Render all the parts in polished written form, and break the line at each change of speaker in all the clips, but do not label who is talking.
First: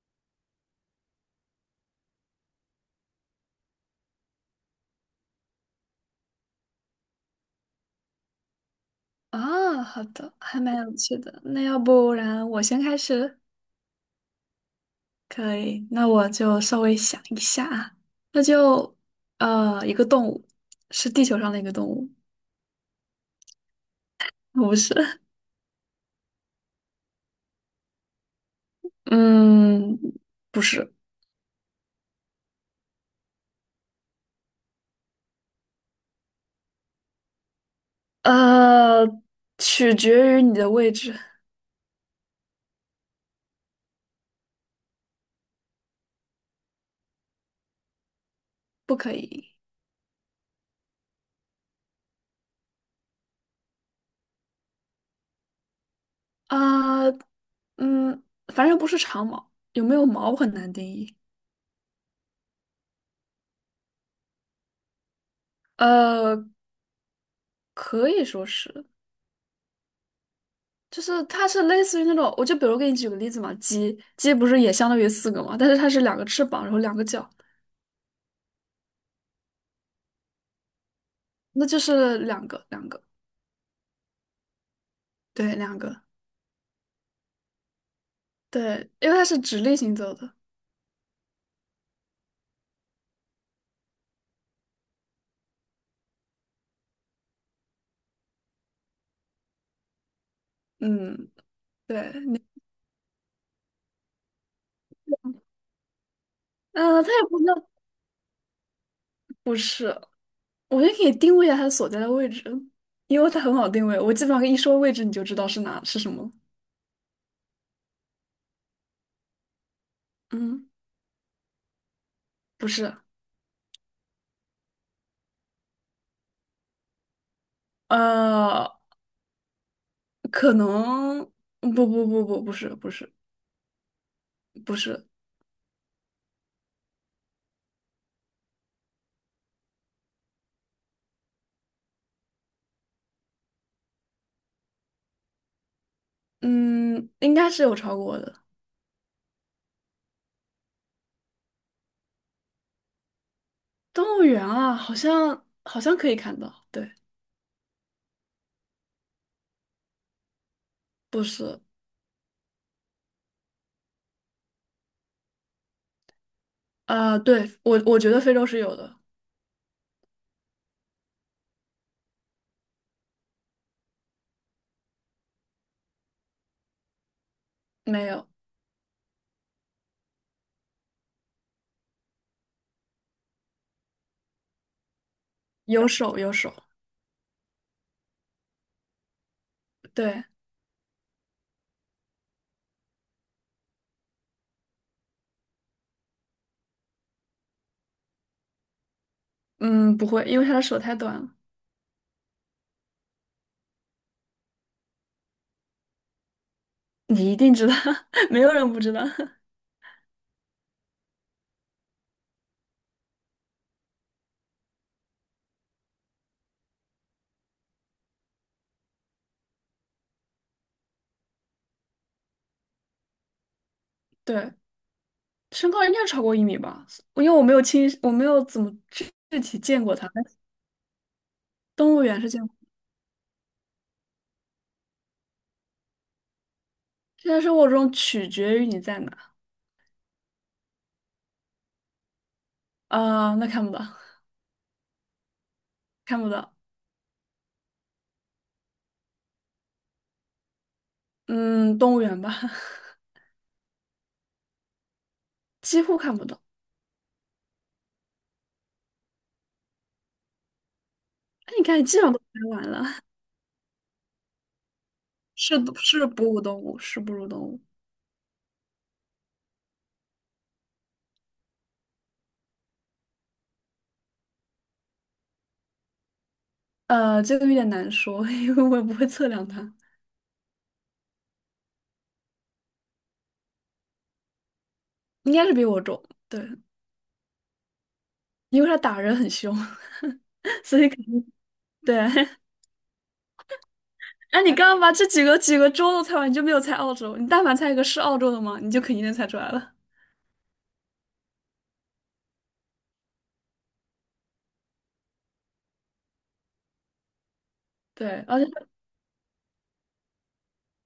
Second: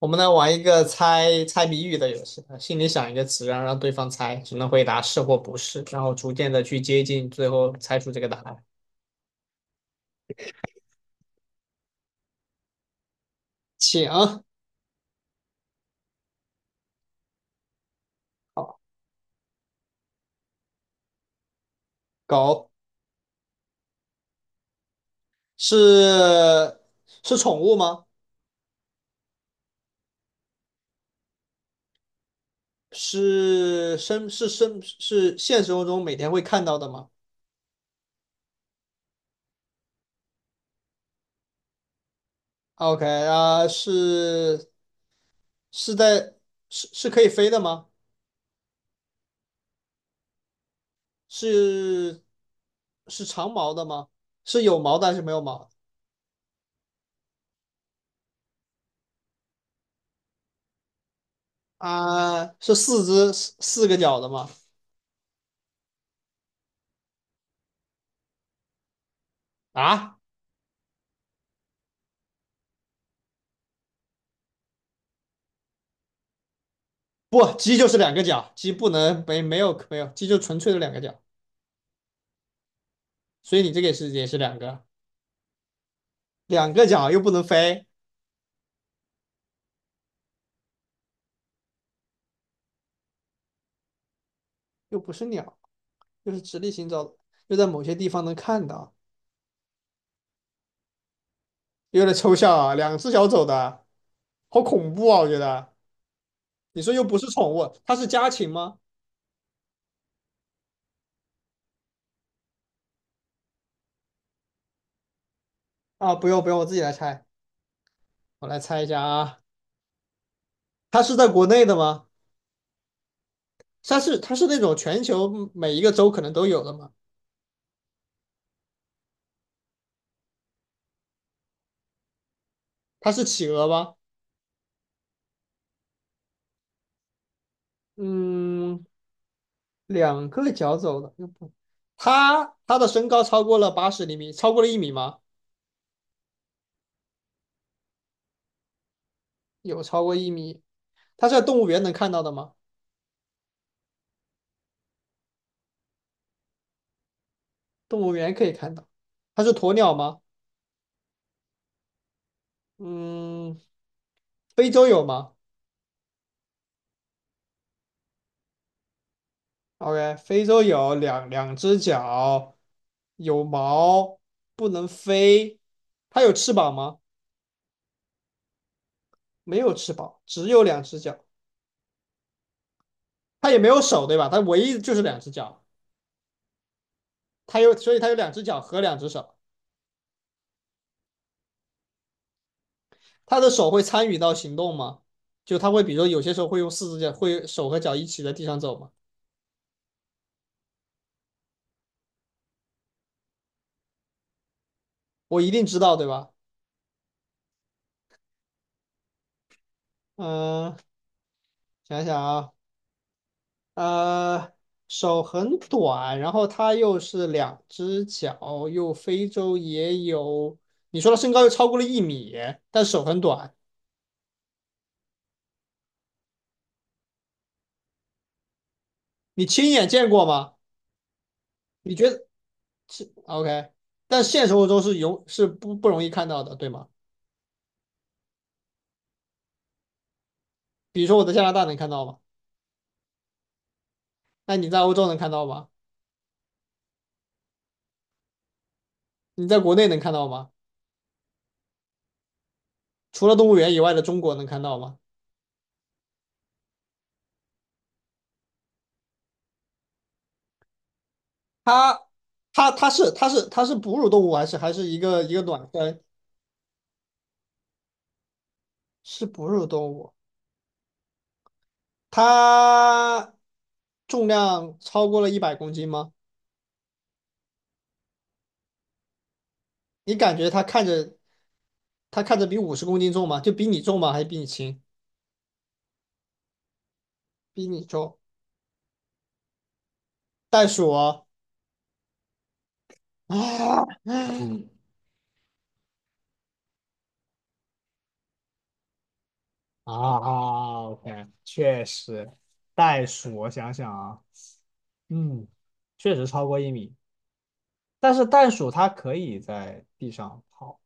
我们来玩一个猜猜谜语的游戏，心里想一个词，然后让对方猜，只能回答是或不是，然后逐渐的去接近，最后猜出这个答案。
啊，好的，还蛮有趣的。那要不然我先开始，
请，
可以？那我就稍微想一下啊，那就一个动物，是地球上的一个动物，
狗。
不是？
是。是宠物吗？
嗯，不是。
是生是生是现实生活中每天会看到的吗
呃，取决于你的位置，
？OK 啊，是。是在是可以飞的吗？
不可以。
是是长毛的吗？是有毛的还是没有毛的
啊，嗯，反正不是长毛，有没有毛很难定义。
啊，是四只四四个脚的吗？
呃，可以说是。
啊，
就是它是类似于那种，我就比如给你举个例子嘛，鸡不是也相当于四个嘛，但是它是两个翅膀，然后两个脚，
不，鸡就是两个脚，鸡不能没有，鸡就纯粹的两个脚，
那就是两个，
所以你这个也是两个，
对，两个，
两个脚又不能飞，
对，因为它是直立行走的，
又不是鸟，又是直立行走的，又在某些地方能看到，
嗯，
有
对
点抽
你，
象啊，两只脚走的，好恐怖啊，我觉得。你说又
它
不是
也不
宠
叫，
物，它是家禽吗？
不是，我觉得可以定位一下它所在的位置，因为它很好定位，我基本上一说位置你就知道是哪是什
啊，不
么，
用，不用，我自己来猜，我来猜一下啊，
嗯，
它是在国内的吗？
不是，
它是那种全球每一个州可能都有的吗？
呃，可能不不不不不是不
它
是
是企鹅吗？
不是，
嗯，两个脚走的，又不，他的身高超过了80厘米，超过了一米吗？
嗯，应该是有超过的。
有超过一米。他是在动物园能看到的吗？
动物园啊，好像可以看到，对，
动物园可以看到。他是鸵鸟吗？
不是。
嗯，非洲有吗
啊、对，我觉得非洲是有的，
？OK，非洲有两只脚，有毛，不能飞。它有翅膀吗？
没有，
没有翅膀，只有两只脚。它也没有手，对吧？它唯一就是两只脚。
有手有手，
它有，所以它有两只脚和两只手。
对，
他的手会参与到行动吗？就他会，比如说有些时候会用四只脚，会手和脚一起在地上走吗？
嗯，不会，因为他的手太短了，
我一定知道，对吧？
你一定知道，没有人不知道，
嗯，想想啊，呃，手很短，然后他又是两只脚，又非洲也有。你说他身高又超过了一米，但手很短，
对，身高应该超过一米吧，因为我没有怎么具具
你
体
亲
见
眼
过
见
他，但
过
是
吗？你
动物
觉
园
得
是见过，
是 OK？但现实生活中是有是不容易看到的，对吗？
现在生活中取决于你在哪，
比如说我在加拿大能看到吗？
啊、那看不到，
那你在欧洲能看到吗？
看不到，
你在国内能看到吗？
嗯，动物园吧，
除了动物园以外的中国能看到吗？
几乎看不到，哎，你看，你基
它
本上都拍完
它它
了。
是它是它是哺乳动物还是一个
是
卵生？
是哺乳动物，是哺乳动物。
是哺乳动物，它重量超过了100公斤吗？
这个有点难说，因为我也不会测量它，
你感觉它看着比50公斤重吗？就比你重吗？还是比你轻？
应该是比我重。对，
比你重。
因为它打人很凶，
袋
所以
鼠
肯
啊。
定对。哎，你刚
嗯。
刚把这几个州都猜完，你就没有猜澳洲。你但凡猜一个是澳洲的嘛，你就肯定能猜出来了。
啊啊，OK，确实，袋鼠，我想想啊，嗯，确实超过一米。但是
对，而
袋
且它
鼠它可以在地上跑。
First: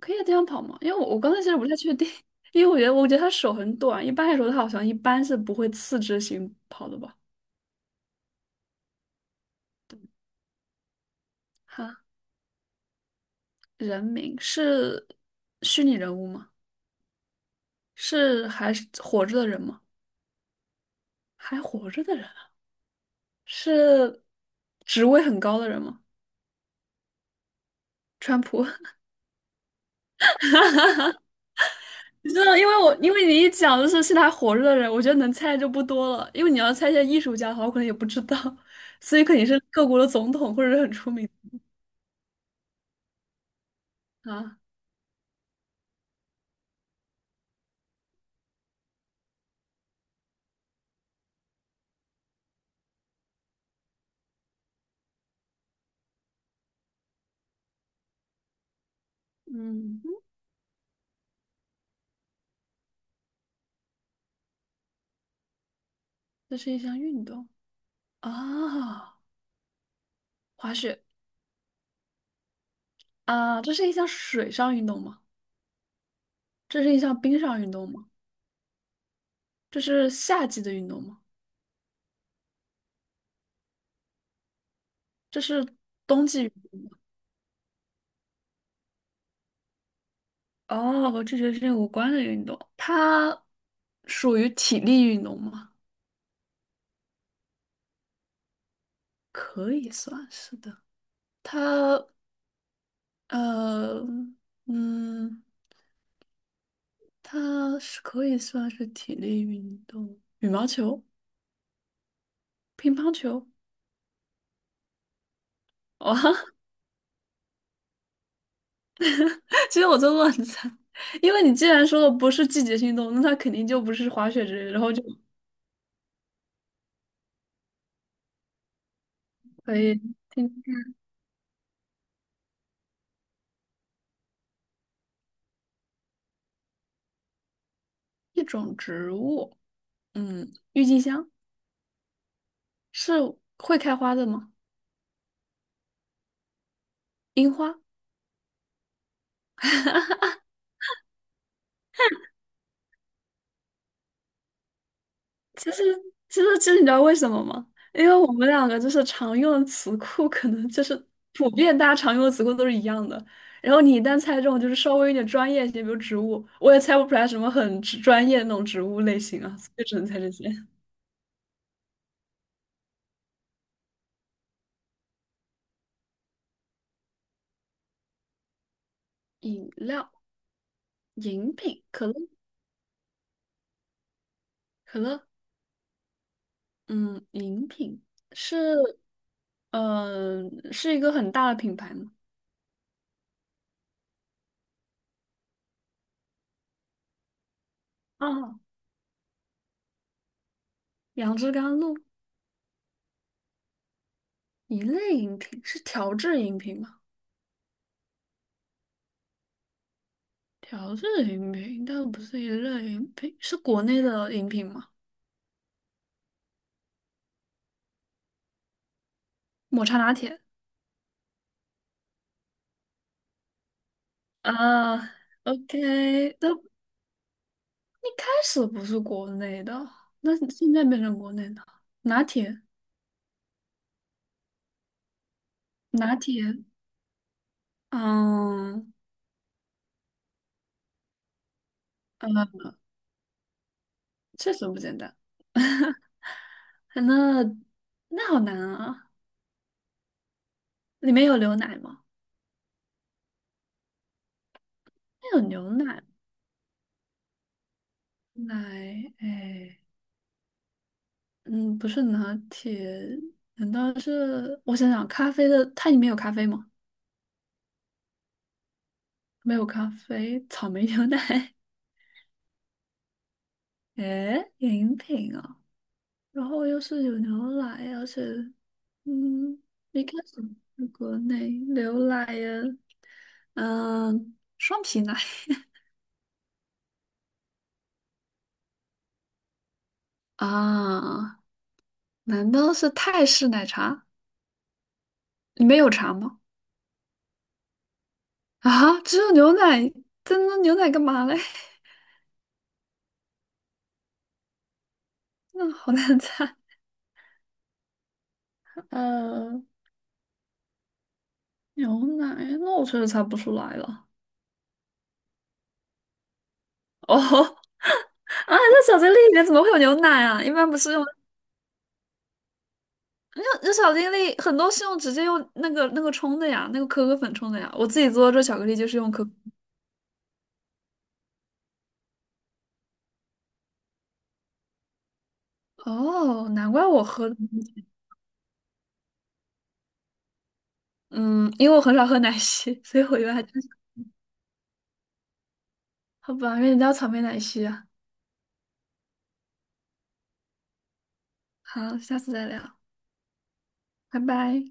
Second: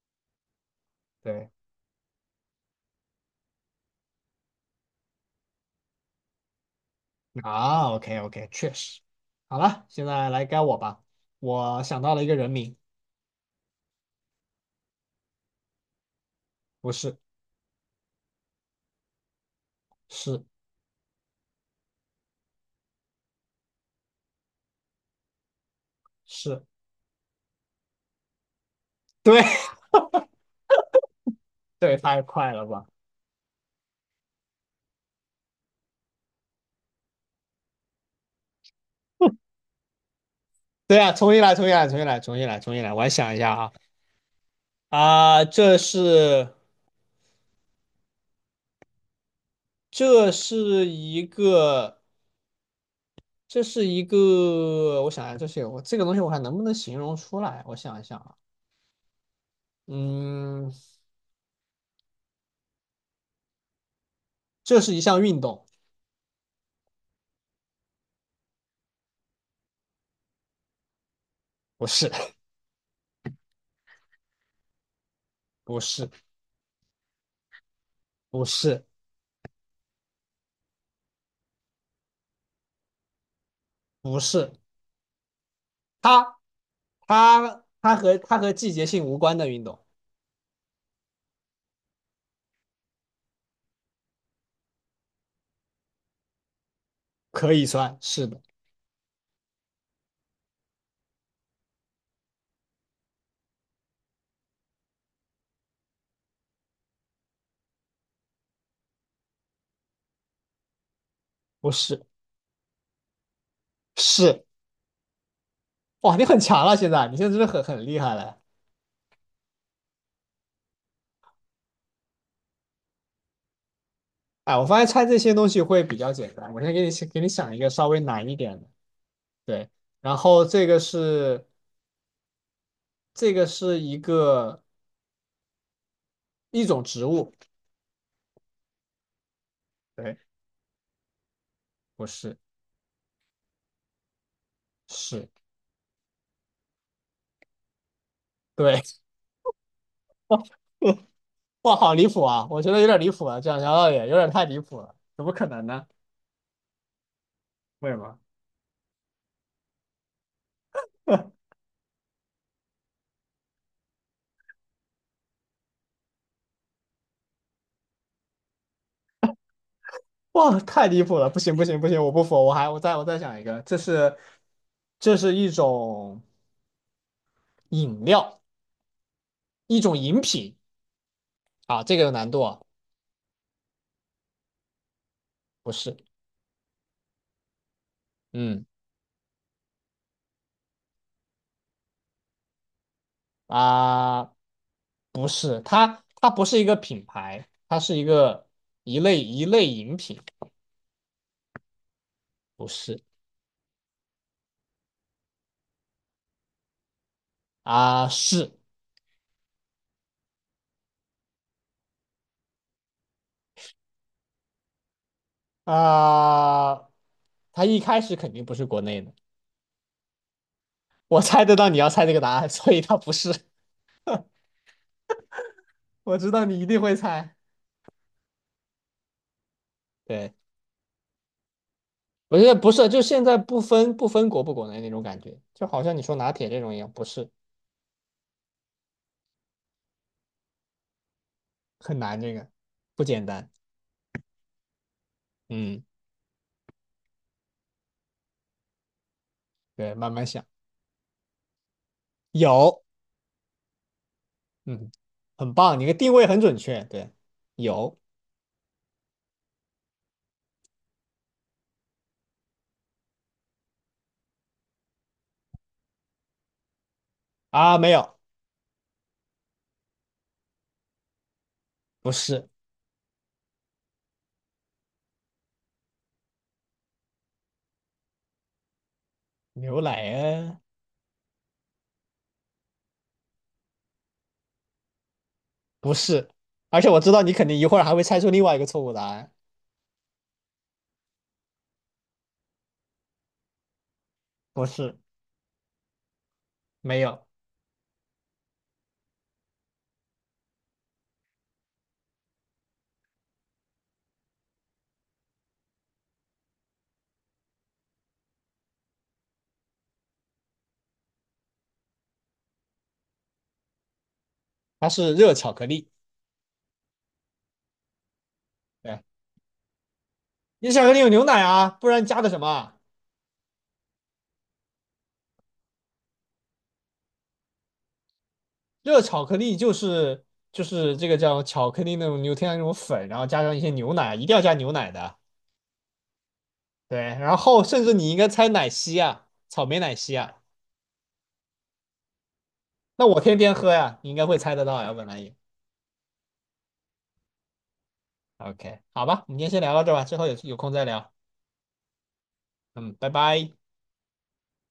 可以在地上跑嘛，因为我刚才其
对
实不太确定，因为我觉得它手很短，一般来说它好像一般是不会四肢行跑的吧。
啊，OK OK，确实。好了，现在来该我吧。我
哈，
想到了一个人名，
人名是虚拟人物吗？
不是，
是还是活着的人吗？
是，
还活着的人啊。是职位很高的人吗？
是，
川普，
对。 对，太
你知
快
道，
了
因为
吧？
你一讲就是现在还活着的人，我觉得能猜就不多了。因为你要猜一些艺术家的话，我可能也不知道，所以肯定是各国的总统或者是很
对啊，
出名
重新来，重新来，重新来，重新来，重新来。我来想一下啊。
的啊。
啊，这是一个这是一个，我想一下，这是我这个东西我还能不能形容出来？我想一想啊，
嗯，
嗯，这是一项运动，
这是一项运动啊，滑雪
不是。
啊，这是一项水上运动吗？
不是，
这是一项冰上运动吗？
不是，
这是夏季的运动吗？
不是，
这是冬
它
季运动吗？
它和季节性无关的运动
哦，和这学期无关的运动，它属于体力运动吗？
可以算是的，
可以算是的。它呃嗯，它是可以算是体力运动。羽毛球、
不是，
乒乓球，
是。
哇，
哇，你很强了，现在你现在真的很厉害了。
其实我在乱猜，因为你既然说的不是季节性运动，那它肯定就不是滑雪
哎，
之类
我
的，
发
然
现
后就
猜这些东西会比较简单，我先给你想一个稍微难一点的，对，
可以
然后
听
这个是一种植物，
一种植物，
对，
嗯，郁金香
不是，
是会开花的吗？
是，
樱花。
对。哇，好离谱啊，我觉得有点离谱了，这样聊到也有点太离谱了，怎么可能
其实，
呢？
其实你知道为什么吗？
为什
因为
么？
我们两个就是常用的词库，可能就是 普遍大家常用的词库都是一样的。然后你一旦猜中，就是稍微有点专业一些，比如植物，我也猜不出来什么很植专业的那种植物类型啊，所以只能猜这些。
哇，太离谱了！不行，不行，不行，我不服，我再想一个，这是这是一种饮料，
饮
一种
料、
饮品。
饮
啊，
品、
这个
可
有
乐、
难度啊，
可乐，
不是，
嗯，饮品是，
嗯。
嗯、是一个很大的品牌吗？
啊，不是，它它不是一个品牌，它是一个
啊，
一类饮品，
杨枝甘露，
不是
一类饮品是调制饮品吗？
啊，是
调制饮品，但不是一类饮品，是国内的饮品吗？
啊，它一开始肯定不是国内的，
抹茶拿铁
我猜得到你要猜这个答案，所以它不是，
啊
我知
，OK，
道
那
你一
一
定会猜，
开始不是国内的，
对。
那现在变成国内的拿
我觉得
铁，
不是，就现在不分国不国内那种感觉，就好像你说
拿
拿铁
铁，
这种一样，不是
嗯，
很难，这个
呃，
不简单。
确实不简单。
嗯，
那那好难啊！
对，慢慢想，
里面有牛奶吗？
有，嗯，
那有
很
牛
棒，你的
奶，
定位很准确。对，有
奶，哎，嗯，不是拿铁，难道是？我想想，咖啡的，它里面有咖啡吗？
啊，没有，
没有咖啡，草莓牛奶，
不是
诶，饮品啊，然后又是有牛奶，而且，嗯，
牛
一
奶
开始
啊，
是国内牛奶呀，嗯，双皮奶
不是，而且我知道你肯定一会儿还会猜出另外一个错误答案，
啊，难道是泰式奶茶？
不是，
里面有茶吗？
没有，
啊，只有牛奶，真的牛奶干嘛嘞？那好难猜，呃，牛奶，那我确实猜不出来了。
它是热巧克力。
哦，啊，在小
对，
力里面怎么会有牛奶啊？一般
你
不
巧
是
克力
用。
有牛奶啊，不然加的什么啊。
那这小精灵很多是直接用那个冲的呀，那个可可粉冲的呀。我自己做的这巧克力就是
热
用
巧
可可
克力就是这个叫巧克力那种牛天然那种粉，然后加上一些牛奶，一定要加牛奶的。
哦，难怪
对，
我喝
然
的
后甚至你应该猜奶昔啊，草莓奶昔啊。
嗯，因为我很少喝奶昔，所以
那
我
我
以为
天
还
天
真是
喝呀，你应该会猜得到呀，本来也。
好吧，原来叫草莓奶昔啊。
OK，好吧，我们今天先聊到这吧，之后有空再聊。
好，下次再聊，
嗯，拜拜。
拜拜。